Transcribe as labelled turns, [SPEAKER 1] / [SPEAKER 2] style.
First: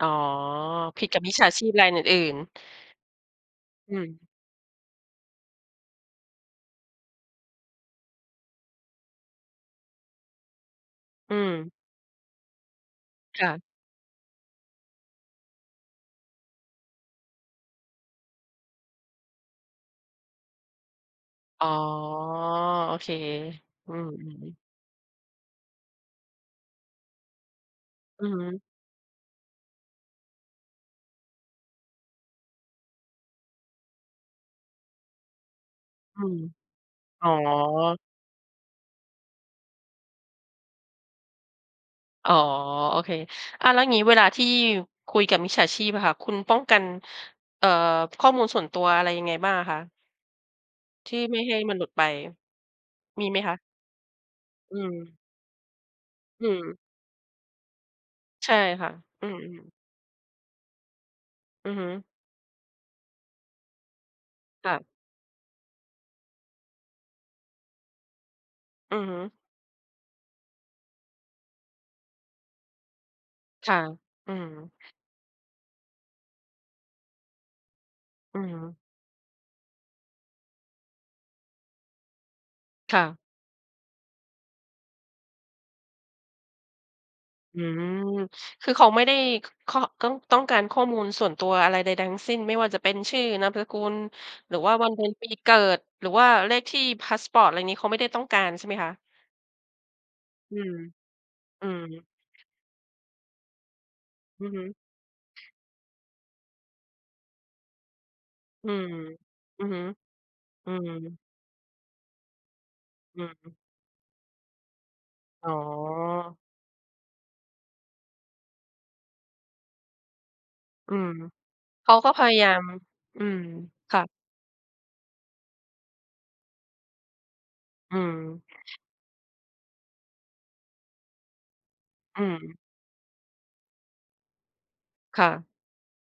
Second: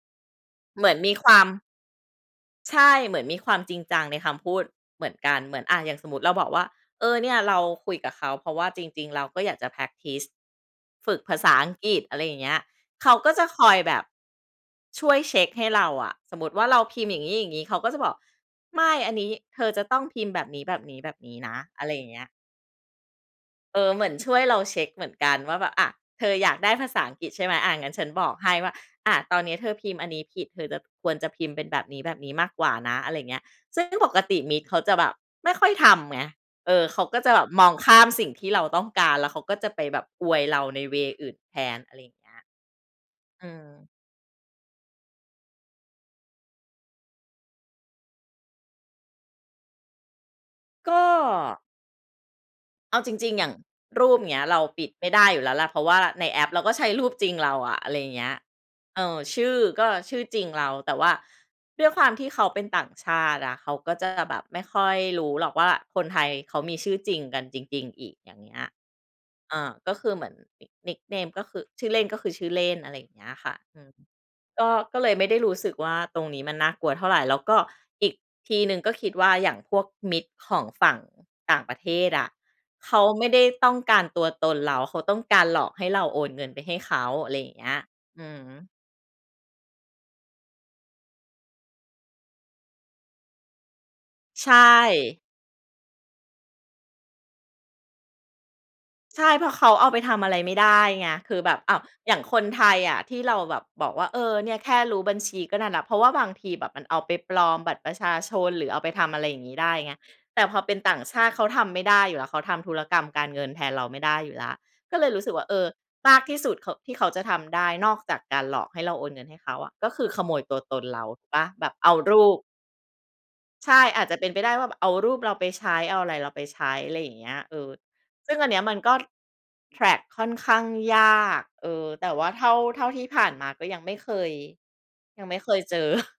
[SPEAKER 1] อ๋อ
[SPEAKER 2] เหมือน
[SPEAKER 1] ผิด
[SPEAKER 2] มี
[SPEAKER 1] กับ
[SPEAKER 2] ค
[SPEAKER 1] ม
[SPEAKER 2] ว
[SPEAKER 1] ิจ
[SPEAKER 2] า
[SPEAKER 1] ฉ
[SPEAKER 2] ม
[SPEAKER 1] าชีพรายอื่น ๆ
[SPEAKER 2] ใช่ เหมือนมีความจริง
[SPEAKER 1] อื
[SPEAKER 2] จังใน
[SPEAKER 1] ม
[SPEAKER 2] คำพูดเหมือนกัน เหมือน อา อย่างสมมุติเราบอกว่า เออ เนี่ย เราคุยกับเขา เพราะว่าจริง ๆ เราก็อยากจะ แพร็กทิซ ฝึกภ
[SPEAKER 1] อื
[SPEAKER 2] าษาอั
[SPEAKER 1] ม
[SPEAKER 2] งกฤษ อะไรอย่างเงี้ย เขาก็จ
[SPEAKER 1] ค
[SPEAKER 2] ะ
[SPEAKER 1] ่
[SPEAKER 2] ค
[SPEAKER 1] ะ
[SPEAKER 2] อยแบบ ช่วยเช็กให้เราอะ สมมุติว่า เราพิมพ์อย่างงี้ อย่างงี้ เขาก็จะบอก "ไม่ อันนี้เธอจะต้องพิมพ์แบบนี้ แบบนี้ แบบนี้นะ"
[SPEAKER 1] อ๋อ
[SPEAKER 2] อะไรอย่างเงี้ย
[SPEAKER 1] โอเค
[SPEAKER 2] เอ
[SPEAKER 1] อ
[SPEAKER 2] อ
[SPEAKER 1] ื
[SPEAKER 2] เหมือ
[SPEAKER 1] ม
[SPEAKER 2] นช่วยเร
[SPEAKER 1] ๆ
[SPEAKER 2] าเช็กเหมือนกันว่าแบบ อะ เธออยากได้ภาษาอังกฤษ ใช่ไหม อา งั้นฉัน
[SPEAKER 1] อ
[SPEAKER 2] บ
[SPEAKER 1] ื
[SPEAKER 2] อ
[SPEAKER 1] อ
[SPEAKER 2] ก
[SPEAKER 1] ฮ
[SPEAKER 2] ให้
[SPEAKER 1] ึ
[SPEAKER 2] ว่า อะ ตอนเนี้ยเธอพิมพ์อันนี้ผิด เธอจะ ควรจะพิมพ์เป็นแบบนี้ แบบนี้มากกว่านะ อะไรเงี้ย ซึ่งปกติ มิจเขาจะแบบไม่ค่อยทำไ
[SPEAKER 1] อ
[SPEAKER 2] ง
[SPEAKER 1] ืม
[SPEAKER 2] เออ เขาก็
[SPEAKER 1] อ๋
[SPEAKER 2] จ
[SPEAKER 1] อ
[SPEAKER 2] ะแบบมองข้าม สิ่งที่เราต้องการ แล้วเขาก็จะไปแบบอวยเราใน เวย์ อื่นแทน อะไรอย่างเ
[SPEAKER 1] อ
[SPEAKER 2] ง
[SPEAKER 1] ๋
[SPEAKER 2] ี้
[SPEAKER 1] อ
[SPEAKER 2] ย
[SPEAKER 1] โอเค
[SPEAKER 2] อื
[SPEAKER 1] อา
[SPEAKER 2] ม
[SPEAKER 1] แล้วอย่างงี้เวลา ที่คุยกับมิจฉาชีพอะค่ะ คุณป้องกัน เอ่อ ข้อมูลส่วนตัว อะไรยังไงบ้างอะคะ?
[SPEAKER 2] ก็
[SPEAKER 1] ที่ไม่ให้มันหลุดไป
[SPEAKER 2] เอาจ
[SPEAKER 1] มี
[SPEAKER 2] ริ
[SPEAKER 1] ไ
[SPEAKER 2] ง
[SPEAKER 1] หม
[SPEAKER 2] ๆ อย่
[SPEAKER 1] ค
[SPEAKER 2] าง
[SPEAKER 1] ะ?
[SPEAKER 2] รูป เงี้ย เรา
[SPEAKER 1] อื
[SPEAKER 2] ปิดไม่
[SPEAKER 1] ม
[SPEAKER 2] ได้อยู่แล้วล่ะ เพราะว่าในแอ
[SPEAKER 1] อื
[SPEAKER 2] ปเราก็
[SPEAKER 1] ม
[SPEAKER 2] ใช้รูปจริงเราอะ อะไรอย่างเงี้ย
[SPEAKER 1] ใช่ค่ะ
[SPEAKER 2] เออ
[SPEAKER 1] อื
[SPEAKER 2] ช
[SPEAKER 1] ม
[SPEAKER 2] ื่อ
[SPEAKER 1] ๆ
[SPEAKER 2] ก็ชื่อจริงเรา แต่ว่า
[SPEAKER 1] อือ
[SPEAKER 2] ด
[SPEAKER 1] ฮ
[SPEAKER 2] ้
[SPEAKER 1] ึ
[SPEAKER 2] วยความที่เขาเป็นต่างชาติอะ เขาก็จะแบบไม่
[SPEAKER 1] ค่
[SPEAKER 2] ค
[SPEAKER 1] ะ
[SPEAKER 2] ่อยรู้หรอกว่า คนไทยเขามีชื่อจริงกันจริง ๆ อีก อย่างเงี้ย
[SPEAKER 1] อือฮึ
[SPEAKER 2] อ่า ก็คือเหมือน nick nickname ก็คือ ชื่อเล่น ก็คือชื่อเล่น อะไรอย่างเงี้ยค่ะ
[SPEAKER 1] ค่
[SPEAKER 2] อ
[SPEAKER 1] ะ
[SPEAKER 2] ือ
[SPEAKER 1] อื
[SPEAKER 2] ก
[SPEAKER 1] ม
[SPEAKER 2] ็ ก็เลยไม่ได้รู้สึกว่า ตรงนี้มันน่ากลัวเท่าไร แล้วก็อีก
[SPEAKER 1] อื
[SPEAKER 2] ที่หน
[SPEAKER 1] อ
[SPEAKER 2] ึ่ง ก็คิดว่าอย่างพวกมิจของฝั่งต่างประเทศอะ เข
[SPEAKER 1] ค่
[SPEAKER 2] า
[SPEAKER 1] ะ
[SPEAKER 2] ไม่ได้ต้องการตัวตนเรา เขาต้องการหลอกให้เราโอนเงินไปให้เขา อะไรอย่า
[SPEAKER 1] อ
[SPEAKER 2] ง
[SPEAKER 1] ื
[SPEAKER 2] เงี้ย
[SPEAKER 1] ม
[SPEAKER 2] อื
[SPEAKER 1] ค
[SPEAKER 2] ม
[SPEAKER 1] ือเขาไม่ได้ ค ค ต้อง ต้องการข้อมูลส่วนตัวอะไรใด ๆ ทั้งสิ้น ไม่ว่าจะเป็น ชื่อ นามสกุล
[SPEAKER 2] ใช
[SPEAKER 1] หรือว่า วัน เดือน
[SPEAKER 2] ่
[SPEAKER 1] ปีเกิด หรือว่าเลขที่พาสปอร์ต อะไรอย่างงี้ เขาไม่ได้ต้องการใช่ไหมคะ?
[SPEAKER 2] ใช่ เพราะเขาเอาไปทำอะไรไม่
[SPEAKER 1] อื
[SPEAKER 2] ได
[SPEAKER 1] ม
[SPEAKER 2] ้ไง คือแบบ
[SPEAKER 1] อื
[SPEAKER 2] อ้าว
[SPEAKER 1] ม
[SPEAKER 2] อย่างคนไทยอะ ที่เราแบบบอกว่า เออ
[SPEAKER 1] อื
[SPEAKER 2] เน
[SPEAKER 1] อ
[SPEAKER 2] ี่
[SPEAKER 1] ฮ
[SPEAKER 2] ย
[SPEAKER 1] ึ
[SPEAKER 2] แค่รู้บัญชี ก็นั่นน่ะ เพราะว่าบางทีแบบมันเอาไปปลอมบัตรประชาชน หรื
[SPEAKER 1] อื
[SPEAKER 2] อเอา
[SPEAKER 1] ม
[SPEAKER 2] ไปทำอะไรอย่างงี้
[SPEAKER 1] อื
[SPEAKER 2] ได
[SPEAKER 1] อ
[SPEAKER 2] ้
[SPEAKER 1] ฮึ
[SPEAKER 2] ไง แต่พอ
[SPEAKER 1] อ
[SPEAKER 2] เ
[SPEAKER 1] ื
[SPEAKER 2] ป็นต่าง
[SPEAKER 1] ม
[SPEAKER 2] ชาติเขาทำไม่ได้อยู่แล้ว เขาทำธุรกรรม
[SPEAKER 1] อ
[SPEAKER 2] ก
[SPEAKER 1] ื
[SPEAKER 2] ารเงิน
[SPEAKER 1] ม
[SPEAKER 2] แทนเราไม่ได้อยู่แล้ว ก็เลยรู้สึกว่า
[SPEAKER 1] อ๋
[SPEAKER 2] เออ มากท
[SPEAKER 1] อ
[SPEAKER 2] ี่สุดเขา ที่เขาจะทำได้นอกจากการหลอกให้เราโอนเงินให้เขาอะ ก็คือขโมยตัวตน
[SPEAKER 1] อื
[SPEAKER 2] เรา
[SPEAKER 1] ม
[SPEAKER 2] เปล่า แบบ
[SPEAKER 1] เ
[SPEAKER 2] เ
[SPEAKER 1] ข
[SPEAKER 2] อา
[SPEAKER 1] าก็
[SPEAKER 2] ร
[SPEAKER 1] พ
[SPEAKER 2] ู
[SPEAKER 1] ยา
[SPEAKER 2] ป
[SPEAKER 1] ยาม อืม
[SPEAKER 2] ใช่
[SPEAKER 1] ค
[SPEAKER 2] อ
[SPEAKER 1] ่
[SPEAKER 2] าจ
[SPEAKER 1] ะ
[SPEAKER 2] จะเป็นไปได้ว่า แบบเอารูปเราไปใช้ เอาอะไรเราไปใช้ อะไรอย่างเงี้ย เออ
[SPEAKER 1] อืม
[SPEAKER 2] ซึ่งอันเนี้ยมันก็ แทร็ก ค่อนข้างยาก เออ แต่
[SPEAKER 1] อื
[SPEAKER 2] ว่าเท่า
[SPEAKER 1] ม
[SPEAKER 2] เท่าที่ผ่านมา ก็ยังไม่เคย ย
[SPEAKER 1] ค
[SPEAKER 2] ัง
[SPEAKER 1] ่
[SPEAKER 2] ไม่
[SPEAKER 1] ะ
[SPEAKER 2] เคยเจอ